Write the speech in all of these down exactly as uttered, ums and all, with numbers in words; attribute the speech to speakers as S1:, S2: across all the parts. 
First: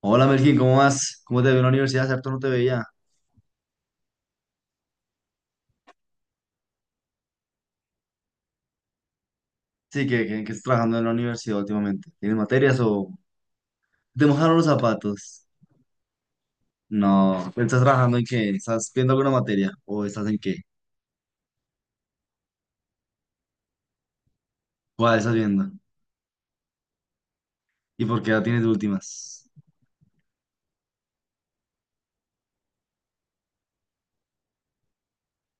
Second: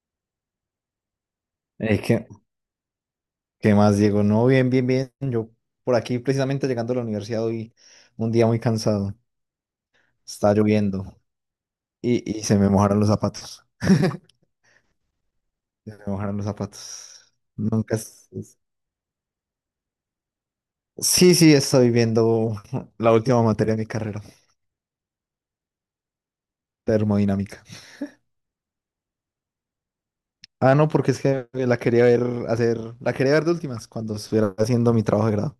S1: Hola Melkin, ¿cómo vas? ¿Cómo te veo en la
S2: Eh,
S1: universidad? Hace
S2: ¿qué,
S1: harto no te veía.
S2: qué más, Diego? No, bien, bien, bien. Yo por aquí precisamente llegando a la universidad hoy, un día muy cansado.
S1: Sí, que, que, que
S2: Está
S1: estás trabajando en la
S2: lloviendo
S1: universidad últimamente. ¿Tienes
S2: y, y se me
S1: materias
S2: mojaron los
S1: o
S2: zapatos.
S1: te mojaron los zapatos?
S2: Se me mojaron los zapatos.
S1: No, ¿estás
S2: Nunca...
S1: trabajando en
S2: es-
S1: qué?
S2: es-
S1: ¿Estás viendo alguna materia? ¿O estás en qué?
S2: Sí, sí, estoy viendo la última materia de mi carrera,
S1: ¿Cuál estás viendo?
S2: termodinámica.
S1: ¿Y por qué la tienes de últimas?
S2: Ah, no, porque es que la quería ver hacer, la quería ver de últimas cuando estuviera haciendo mi trabajo de grado.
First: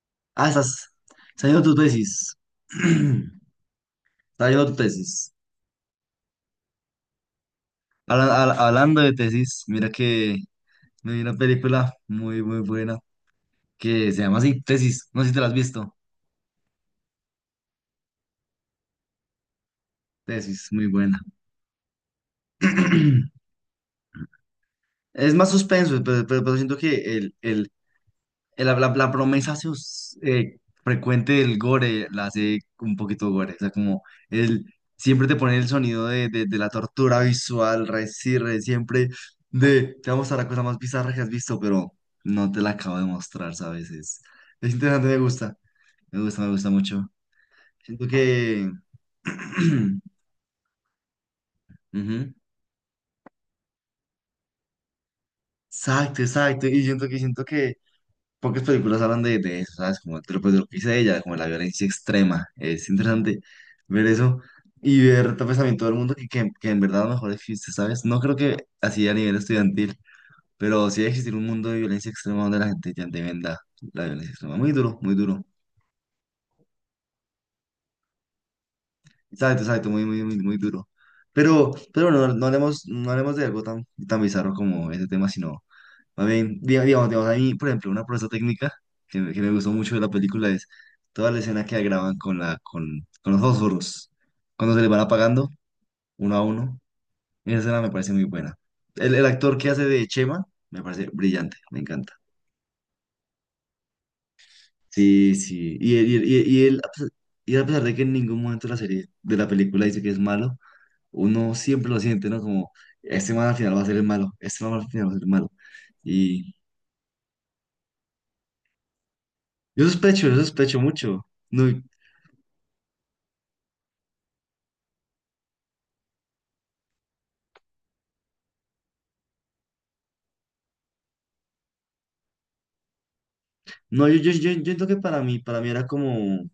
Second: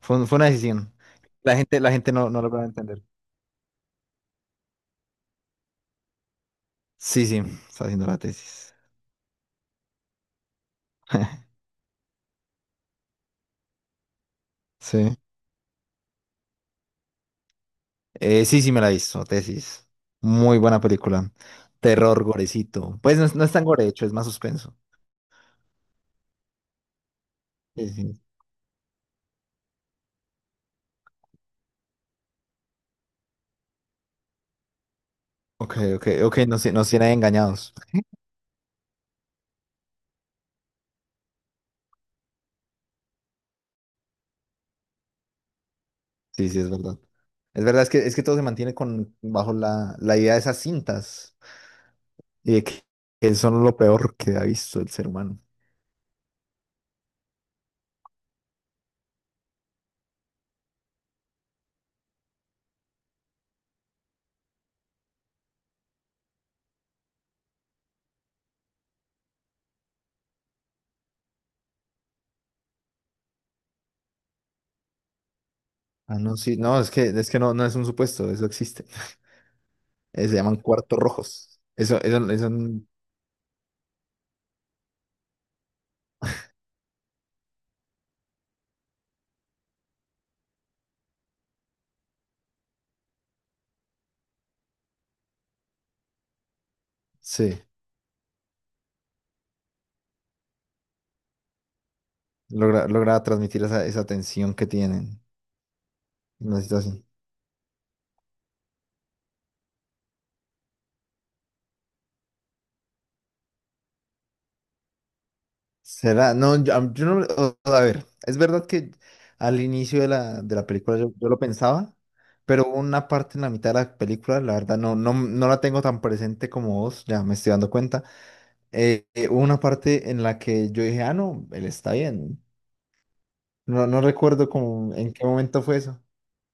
S2: Fue, un- fue una
S1: Ah, estás,
S2: decisión.
S1: estás
S2: La
S1: haciendo tu
S2: gente, la gente no,
S1: tesis.
S2: no logra entender.
S1: Estás haciendo tu tesis.
S2: Sí, sí, está haciendo la
S1: Habla- habla-
S2: tesis.
S1: hablando de tesis, mira que me vi una película muy, muy buena que se llama así, Tesis.
S2: Sí.
S1: No sé si te la has visto.
S2: Eh, sí, sí me la he visto, Tesis. Muy
S1: Tesis,
S2: buena
S1: muy buena.
S2: película. Terror, gorecito. Pues no, es no es tan gore, de hecho, es más suspenso.
S1: Es más suspenso, pero, pero- pero siento que el, el,
S2: Sí, sí.
S1: el- la, la- la promesa sus- eh, frecuente del gore la hace un poquito gore. O sea, como el, siempre te pone el
S2: Ok, ok,
S1: sonido de,
S2: ok,
S1: de, de
S2: nos,
S1: la
S2: tie- nos tiene
S1: tortura
S2: engañados.
S1: visual, re, sí, re, siempre de te vamos a mostrar la cosa más bizarra que has visto, pero no te la acabo de mostrar, ¿sabes? Es, es interesante, me gusta. Me gusta,
S2: Sí,
S1: me
S2: sí,
S1: gusta
S2: es verdad.
S1: mucho.
S2: Es verdad, es
S1: Siento
S2: que, es que todo se
S1: que.
S2: mantiene con, bajo la, la idea de esas cintas
S1: Ujú.
S2: y de que, que son lo peor que ha visto el ser humano.
S1: Exacto, exacto. Y siento que siento que pocas películas hablan de, de eso, ¿sabes? Como de lo, pues, de lo que dice ella, como de la violencia extrema. Es interesante ver eso y ver tal vez también todo el mundo que, que, que en verdad a lo mejor existe, ¿sabes? No creo que así a nivel estudiantil, pero sí debe existir un mundo de violencia extrema donde la gente ya te venda la violencia extrema. Muy duro, muy duro.
S2: Ah, no, sí, no, es que, es que no, no es un supuesto, eso existe.
S1: Exacto, exacto, muy, muy,
S2: Eh, se
S1: muy, muy
S2: llaman
S1: duro.
S2: cuartos rojos.
S1: Pero,
S2: Eso,
S1: pero bueno,
S2: eso,
S1: no, no
S2: eso,
S1: hablemos, no hablemos de algo tan, tan bizarro como ese tema, sino también, diga- digamos, digamos, a mí, por ejemplo, una proeza técnica que, me que me gustó mucho de la película es toda la escena que graban con, la, con, con los fósforos, cuando se les van apagando uno a uno. Esa
S2: sí,
S1: escena me parece muy buena. El, el actor que hace de Chema me parece brillante, me encanta.
S2: logra, logra transmitir esa, esa tensión que tienen
S1: Sí, sí. Y él, y él, y él-
S2: en la
S1: y él, a
S2: situación.
S1: pesar y a pesar de que en ningún momento de la serie de la película dice que es malo, uno siempre lo siente, ¿no? Como, este man al final va a ser el malo, este man al final va a ser el malo.
S2: Será,
S1: Y
S2: no, yo, am- yo no, o- a ver, es verdad que al
S1: yo
S2: inicio de
S1: sospecho, yo
S2: la, de la
S1: sospecho
S2: película yo,
S1: mucho.
S2: yo lo
S1: No,
S2: pensaba, pero hubo una parte en la mitad de la película, la verdad no, no, no la tengo tan presente como vos, ya me estoy dando cuenta, eh, eh, hubo una parte en la que yo dije, ah, no, él está bien, no, no
S1: no, yo, yo,
S2: recuerdo
S1: yo, yo siento
S2: como
S1: que
S2: en
S1: para
S2: qué
S1: mí, para
S2: momento
S1: mí
S2: fue
S1: era
S2: eso.
S1: como,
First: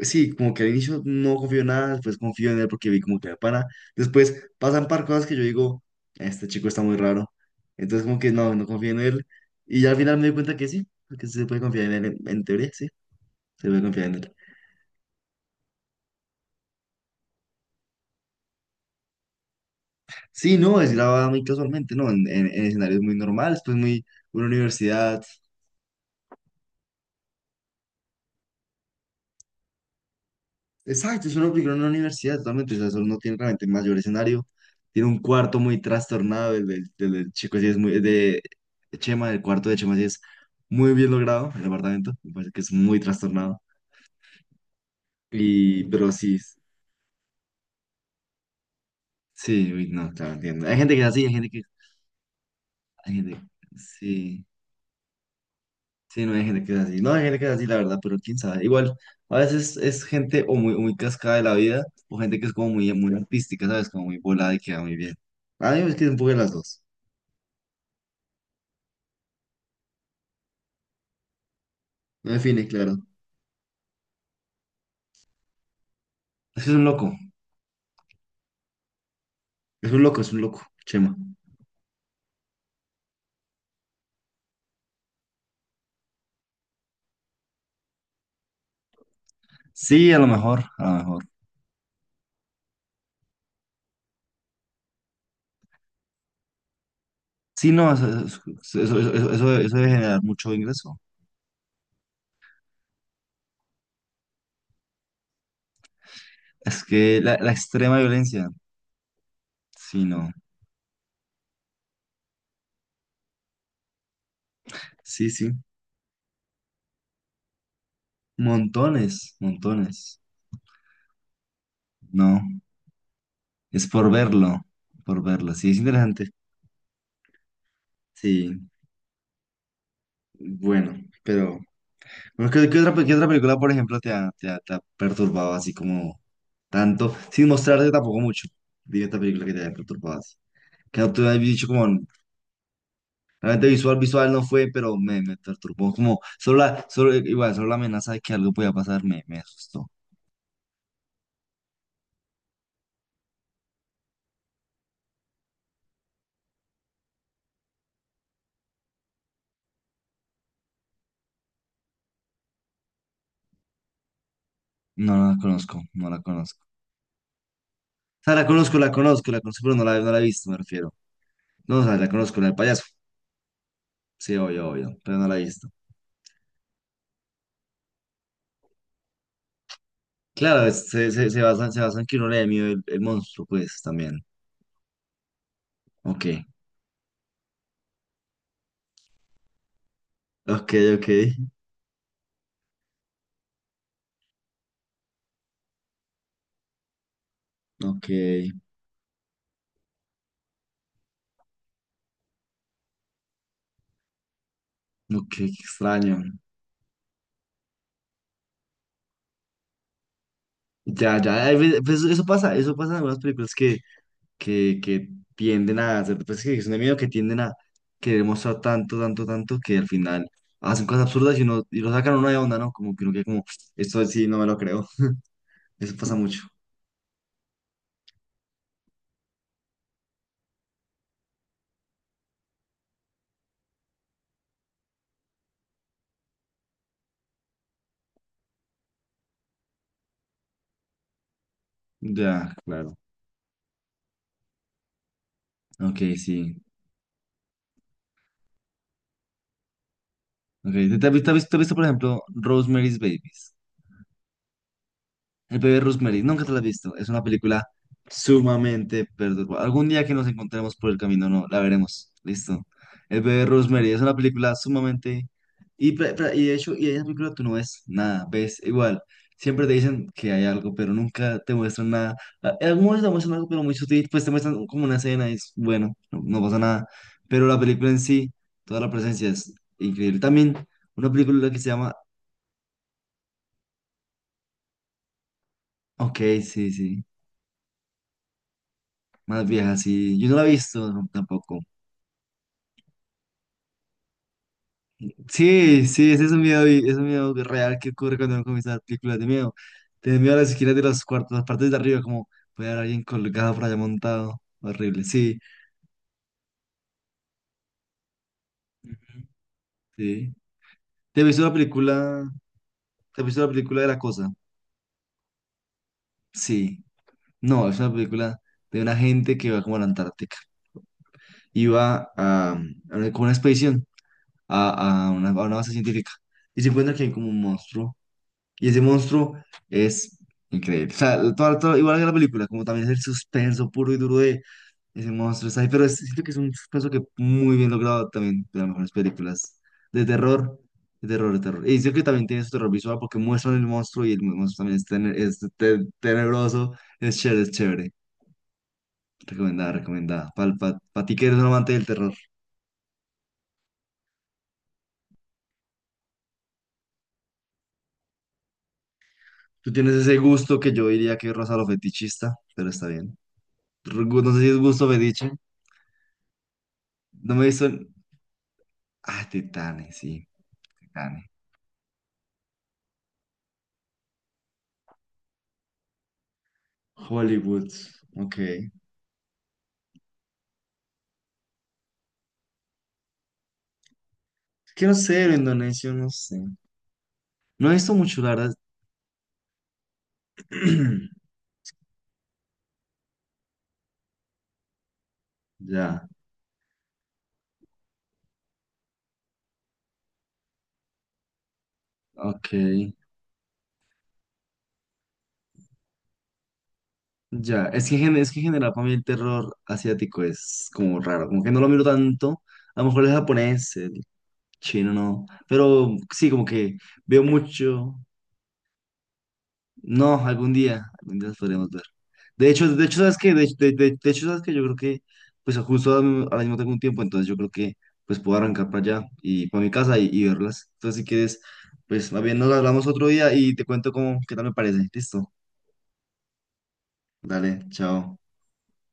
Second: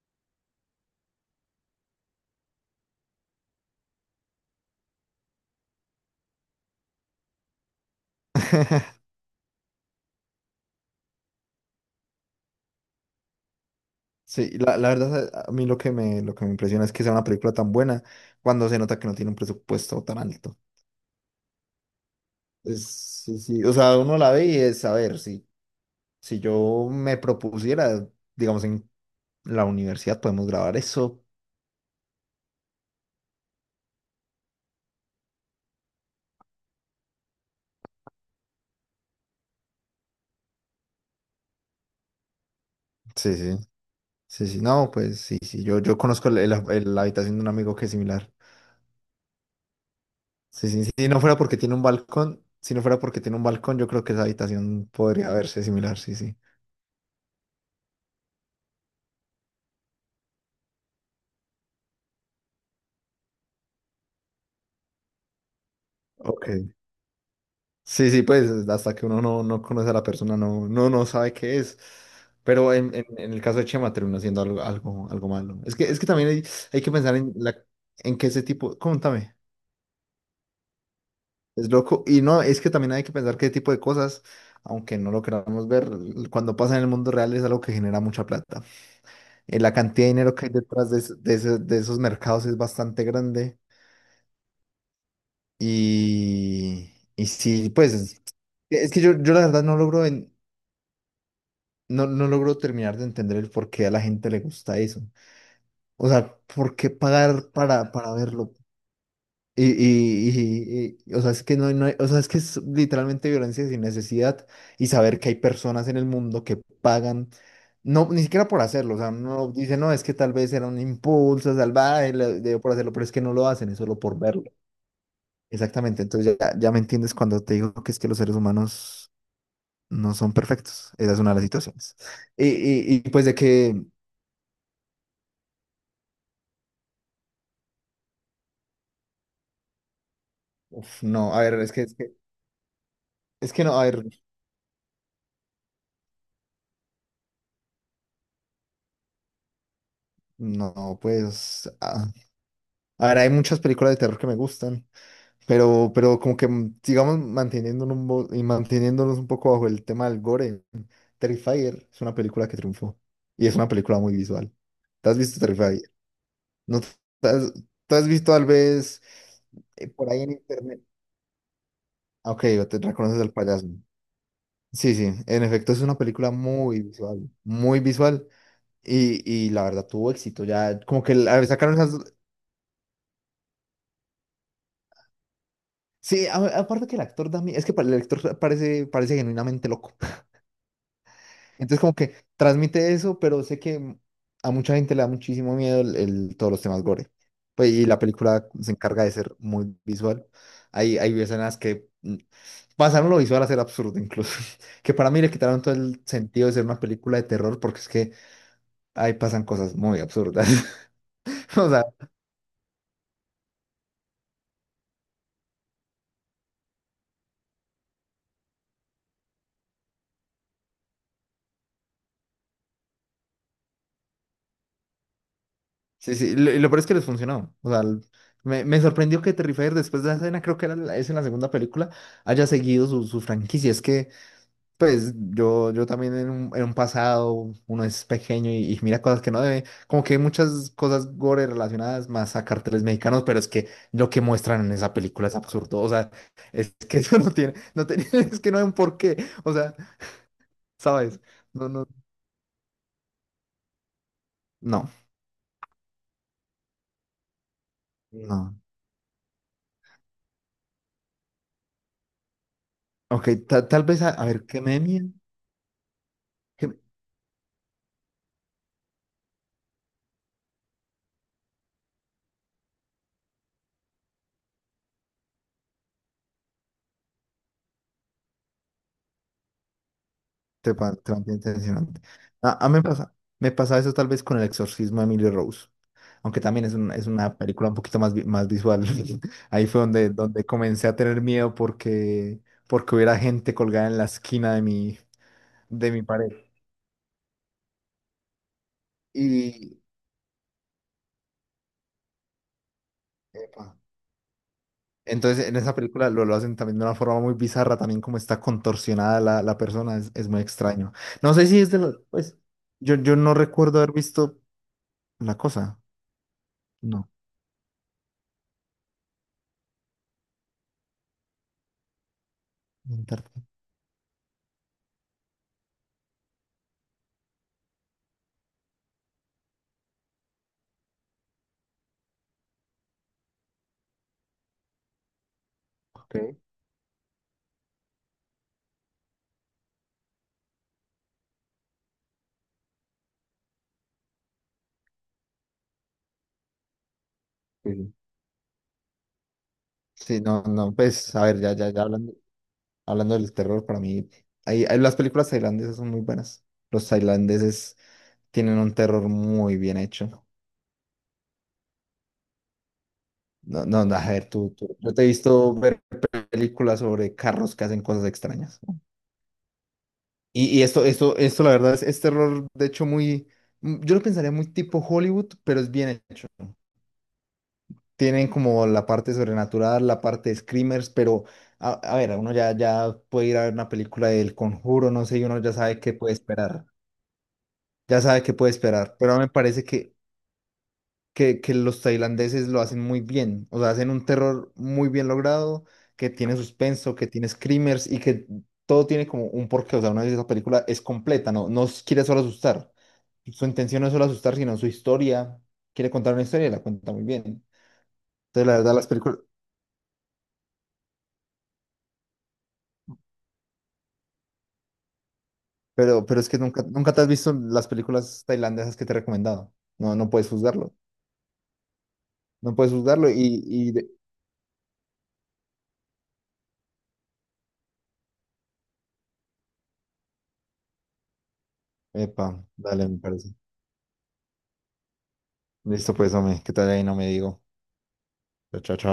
S1: sí, como que al inicio no confío en nada, después confío en él porque vi como que era pana. Después pasan par cosas que yo digo, este chico está muy raro. Entonces como que no, no confío en él. Y ya al final me di cuenta que sí, que sí se puede confiar en él, en, en teoría, sí, se puede confiar en él.
S2: Sí, la, la verdad a a mí lo que me, lo que me impresiona es que sea una película tan buena cuando se nota que no tiene un presupuesto tan
S1: Sí,
S2: alto.
S1: no, es grabada muy casualmente, ¿no? En, en, en
S2: Es,
S1: escenarios muy
S2: sí,
S1: normales,
S2: sí, o
S1: pues
S2: sea,
S1: muy,
S2: uno la
S1: una
S2: ve y es, a ver,
S1: universidad.
S2: sí. Si yo me propusiera, digamos, en la universidad podemos grabar eso.
S1: Exacto, es una película en una universidad totalmente, o sea, eso no tiene realmente mayor escenario. Tiene un cuarto muy trastornado, el del, del- del chico así es muy, de Chema, el cuarto de Chema sí es muy bien logrado, el apartamento, me parece que es muy
S2: Sí, sí.
S1: trastornado.
S2: Sí, sí, no, pues sí, sí, yo,
S1: Y,
S2: yo
S1: pero
S2: conozco el-
S1: sí,
S2: el- el- la habitación de un amigo que es similar.
S1: sí, uy, no, claro, entiendo.
S2: Sí,
S1: Hay
S2: sí, sí,
S1: gente que es
S2: si no
S1: así, hay
S2: fuera
S1: gente
S2: porque
S1: que,
S2: tiene un balcón, si no fuera
S1: hay
S2: porque tiene
S1: gente,
S2: un balcón, yo creo que esa
S1: sí,
S2: habitación podría verse similar, sí,
S1: sí, no
S2: sí.
S1: hay gente que es así, no hay gente que es así, la verdad, pero quién sabe. Igual, a veces es gente o muy, muy cascada de la vida, o gente que es como muy, muy artística, ¿sabes? Como muy volada y queda muy bien. A mí me es que es un poco de
S2: Ok.
S1: las dos.
S2: Sí, sí, pues hasta que uno no, no conoce a la persona, no, no, no sabe qué es.
S1: No define,
S2: Pero en,
S1: claro.
S2: en- en el caso de Chema termina siendo algo, algo, algo malo. Es que, es que también hay,
S1: Es que es
S2: hay
S1: un
S2: que
S1: loco,
S2: pensar en, la, en que ese tipo, contame.
S1: es un loco, es un loco, Chema.
S2: Es loco. Y no, es que también hay que pensar qué tipo de cosas, aunque no lo queramos ver, cuando pasa en el mundo real es algo que genera mucha plata. Eh, la cantidad
S1: Sí,
S2: de
S1: a lo
S2: dinero que hay
S1: mejor, a
S2: detrás
S1: lo
S2: de,
S1: mejor.
S2: es- de ese- de esos mercados es bastante grande. Y, y sí,
S1: Sí, no,
S2: pues
S1: eso,
S2: es
S1: eso,
S2: es
S1: eso-
S2: que yo,
S1: eso-
S2: yo la
S1: eso-
S2: verdad
S1: eso
S2: no
S1: debe
S2: logro,
S1: generar
S2: en-
S1: mucho ingreso.
S2: no, no logro terminar de entender el por qué a la gente le gusta eso. O sea, ¿por
S1: Es
S2: qué
S1: que la,
S2: pagar
S1: la
S2: para,
S1: extrema
S2: para
S1: violencia,
S2: verlo? Y,
S1: sí,
S2: y,
S1: no.
S2: y- y- o sea, es que no, no hay- o sea, es que es literalmente violencia sin necesidad y saber
S1: Sí,
S2: que hay
S1: sí.
S2: personas en el mundo que pagan, no, ni siquiera por hacerlo, o sea,
S1: Montones,
S2: no dice, no, es que
S1: montones.
S2: tal vez era un impulso salvaje, le
S1: No,
S2: dio por hacerlo, pero es que no lo hacen, es
S1: es
S2: solo
S1: por
S2: por verlo.
S1: verlo, por verlo. Sí, es
S2: Exactamente,
S1: interesante.
S2: entonces ya, ya me entiendes cuando te digo que es que los seres
S1: Sí,
S2: humanos no son perfectos,
S1: bueno,
S2: esa es una de las
S1: pero...
S2: situaciones. Y,
S1: Bueno, ¿qué, qué otra,
S2: y,
S1: pe-
S2: y,
S1: qué
S2: pues
S1: otra
S2: de
S1: película, por
S2: que,
S1: ejemplo, te ha, te ha- te ha perturbado así como tanto? Sin mostrarte tampoco mucho. Dime esta película que te haya perturbado que
S2: uf,
S1: no te
S2: no,
S1: había
S2: a ver,
S1: dicho
S2: es que,
S1: como,
S2: es que, es que
S1: realmente
S2: no, a
S1: visual,
S2: ver,
S1: visual no fue, pero me, me perturbó, como, solo la, solo, igual, solo la amenaza de que algo podía pasar me, me asustó.
S2: no, pues, ah, a ver, hay muchas películas de terror que me gustan. Pero, pero como que mm, sigamos manteniéndonos un, bo- y manteniéndonos un poco bajo el tema del gore. Terrifier es una película que triunfó y es una película muy visual. ¿Te
S1: No,
S2: has
S1: no la
S2: visto
S1: conozco,
S2: Terrifier?
S1: no la conozco.
S2: ¿No te has, te has
S1: O
S2: visto
S1: sea, la
S2: tal
S1: conozco, la
S2: vez
S1: conozco, la conozco, pero no
S2: eh,
S1: la, no
S2: por
S1: la he
S2: ahí en
S1: visto, me
S2: internet?
S1: refiero. No, o sea, la
S2: Ah,
S1: conozco,
S2: Ok,
S1: la del
S2: o te
S1: payaso.
S2: reconoces al payaso.
S1: Sí, obvio,
S2: Sí,
S1: obvio,
S2: sí,
S1: pero no la he
S2: en
S1: visto.
S2: efecto es una película muy visual, muy visual y, y la verdad tuvo éxito.
S1: Claro,
S2: Ya
S1: es-
S2: como
S1: se,
S2: que
S1: se, se
S2: la-
S1: basa,
S2: sacaron
S1: se basa en
S2: esas...
S1: que uno le dé miedo el, el monstruo, pues, también. Ok,
S2: Sí, a- aparte que el actor también, es que pa- el actor parece, parece genuinamente loco.
S1: ok, ok,
S2: Entonces como que transmite eso, pero sé que a mucha gente le da muchísimo miedo el, el- todos los temas gore. Pues, y la película
S1: ok,
S2: se encarga de ser muy visual. Hay, hay escenas que mm, pasaron lo visual a ser absurdo incluso. Que para mí
S1: ok,
S2: le
S1: qué
S2: quitaron todo el
S1: extraño.
S2: sentido de ser una película de terror porque es que ahí pasan cosas muy absurdas.
S1: Ya, ya, hay
S2: O sea,
S1: pues, eso pasa, eso pasa en algunas películas que que, que tienden a hacer, pues que es de miedo, que tienden a querer mostrar tanto, tanto, tanto, que al final hacen cosas absurdas y, uno, y lo sacan a uno de onda, ¿no? Como que uno queda como, esto sí, no me lo creo. Eso pasa
S2: sí, sí.
S1: mucho.
S2: Lo, y lo peor es que les funcionó. O sea, l- me, me sorprendió que Terrifier después de la escena, creo que era la, es en la segunda película, haya seguido su, su franquicia. Es que... Pues yo, yo también en un, en un pasado, uno es pequeño y, y mira cosas que no debe, como que hay muchas cosas gore relacionadas más a
S1: Ya,
S2: carteles
S1: claro.
S2: mexicanos, pero es que lo que muestran en esa película es absurdo, o sea,
S1: Ok, sí.
S2: es que eso no tiene, no tiene, es que no hay un porqué, o sea,
S1: Ok, ¿te, te has
S2: ¿sabes?
S1: visto, te has
S2: No,
S1: visto, por
S2: no,
S1: ejemplo, Rosemary's Babies?
S2: no,
S1: El bebé Rosemary, nunca te la has visto. Es una película
S2: no.
S1: sumamente perturbadora. Algún día que nos encontremos por el camino, no, la veremos. Listo. El
S2: Ok,
S1: bebé
S2: ta- tal
S1: Rosemary es
S2: vez, a,
S1: una
S2: a ver,
S1: película
S2: ¿qué me mía?
S1: sumamente... Y, pre- pre- y de hecho, y en esa película tú no ves nada, ves igual. Siempre te dicen que hay algo, pero nunca te muestran nada. A- En algún momento te muestran algo, pero muy sutil, pues te muestran como una escena y es bueno, no, no pasa nada. Pero la película en sí, toda la presencia es increíble. También
S2: Te, pa-
S1: una
S2: te mantiene
S1: película que se llama...
S2: tensionante. A, a mí me pasa, me pasa eso tal vez con El Exorcismo de Emily Rose,
S1: Ok,
S2: aunque también
S1: sí,
S2: es, un-
S1: sí.
S2: es una película un poquito más, vi- más visual.
S1: Más
S2: Ahí
S1: vieja,
S2: fue donde,
S1: sí. Yo no la
S2: donde
S1: he
S2: comencé
S1: visto
S2: a
S1: no,
S2: tener miedo
S1: tampoco.
S2: porque, porque hubiera gente colgada en la esquina de mi,
S1: Sí,
S2: de mi
S1: sí, ese
S2: pared.
S1: es un miedo, y- es un miedo real que ocurre cuando uno comienza a ver películas de miedo.
S2: Y
S1: Te da miedo a las esquinas de los cuartos, las partes de arriba, como puede haber alguien colgado por
S2: epa,
S1: allá montado. Horrible, sí,
S2: entonces en esa película lo, lo hacen también de una forma muy bizarra, también como está contorsionada la, la persona, es, es
S1: sí.
S2: muy extraño.
S1: ¿Te has
S2: No
S1: visto
S2: sé
S1: la
S2: si es de los,
S1: película?
S2: pues, yo, yo
S1: ¿Te has
S2: no
S1: visto la
S2: recuerdo
S1: película de
S2: haber
S1: La Cosa?
S2: visto la cosa.
S1: Sí.
S2: No.
S1: No, es una película de una gente que va como a la Antártica. Iba a, a una, como una
S2: Intarte.
S1: expedición a, a una, a una base científica. Y se encuentra que hay como un monstruo. Y ese monstruo es increíble. O sea, todo- todo- igual que la película, como también es el suspenso puro y duro de ese monstruo. Está ahí, pero es-
S2: Ok.
S1: siento que es un suspenso que muy bien logrado también de las mejores películas de terror, de terror, de terror. Y siento que también tiene su terror visual porque muestran el monstruo y el monstruo también es, tene- es te- tenebroso. Es chévere, es
S2: Sí,
S1: chévere.
S2: sí.
S1: Recomendada,
S2: Sí,
S1: recomendada.
S2: no, no,
S1: Para ti
S2: pues,
S1: que
S2: a
S1: eres
S2: ver,
S1: un
S2: ya, ya,
S1: amante
S2: ya
S1: del terror.
S2: hablando, hablando del terror, para mí, hay, hay- las películas tailandesas son muy buenas. Los tailandeses tienen un terror muy
S1: Tú
S2: bien
S1: tienes ese
S2: hecho.
S1: gusto que yo diría que rosa lo fetichista, pero está bien.
S2: No, no, no,
S1: Ru-
S2: a ver,
S1: No sé si
S2: tú,
S1: es
S2: tú-
S1: gusto
S2: yo te he
S1: fetiche.
S2: visto ver películas sobre
S1: No me he
S2: carros que
S1: visto.
S2: hacen cosas extrañas.
S1: Ah, Titanes, sí,
S2: Y, y esto, esto,
S1: Titanes.
S2: esto, la verdad, es, es terror, de hecho, muy, mm, yo lo pensaría muy tipo Hollywood, pero es bien hecho.
S1: Hollywood,
S2: Tienen como
S1: ok.
S2: la parte sobrenatural, la parte de screamers, pero a, a ver, uno ya, ya puede ir a ver una película del
S1: Que
S2: Conjuro,
S1: no
S2: no sé,
S1: sé,
S2: y
S1: el
S2: uno ya sabe
S1: indonesio,
S2: qué
S1: no
S2: puede
S1: sé.
S2: esperar,
S1: No he visto
S2: ya
S1: mucho,
S2: sabe
S1: la
S2: qué puede
S1: verdad.
S2: esperar, pero me parece que, que, que los tailandeses lo hacen muy bien, o sea, hacen un terror muy bien logrado,
S1: Ya,
S2: que tiene suspenso, que tiene screamers y que todo tiene como un porqué, o sea, una vez esa película es completa, no, no quiere solo
S1: ok.
S2: asustar, su intención no es solo asustar, sino su historia, quiere contar una historia y la cuenta muy bien. Entonces,
S1: Ya, es que, en gen- es que en
S2: la
S1: general
S2: verdad,
S1: para
S2: las
S1: mí el
S2: películas...
S1: terror asiático es como raro, como que no lo miro tanto. A lo mejor el japonés, el chino, no. Pero
S2: Pero, pero
S1: sí,
S2: es que
S1: como
S2: nunca,
S1: que
S2: nunca te has
S1: veo
S2: visto las
S1: mucho.
S2: películas tailandesas que te he recomendado. No, no
S1: No,
S2: puedes
S1: algún
S2: juzgarlo.
S1: día, algún día las podremos ver. De
S2: No puedes
S1: hecho, de hecho,
S2: juzgarlo y,
S1: ¿sabes qué? De, de-
S2: y de-
S1: de- de hecho, ¿sabes qué? Yo creo que, pues justo ahora mismo ahora mismo tengo un tiempo, entonces yo creo que, pues puedo arrancar para allá y para mi casa y, y verlas. Entonces, si quieres, pues más bien
S2: Epa,
S1: nos hablamos
S2: dale, me
S1: otro día
S2: parece.
S1: y te cuento cómo, qué tal me parece. Listo.
S2: Listo, pues, hombre, ¿qué tal ahí? No me digo.
S1: Dale, chao.
S2: Chao, chao. Chao.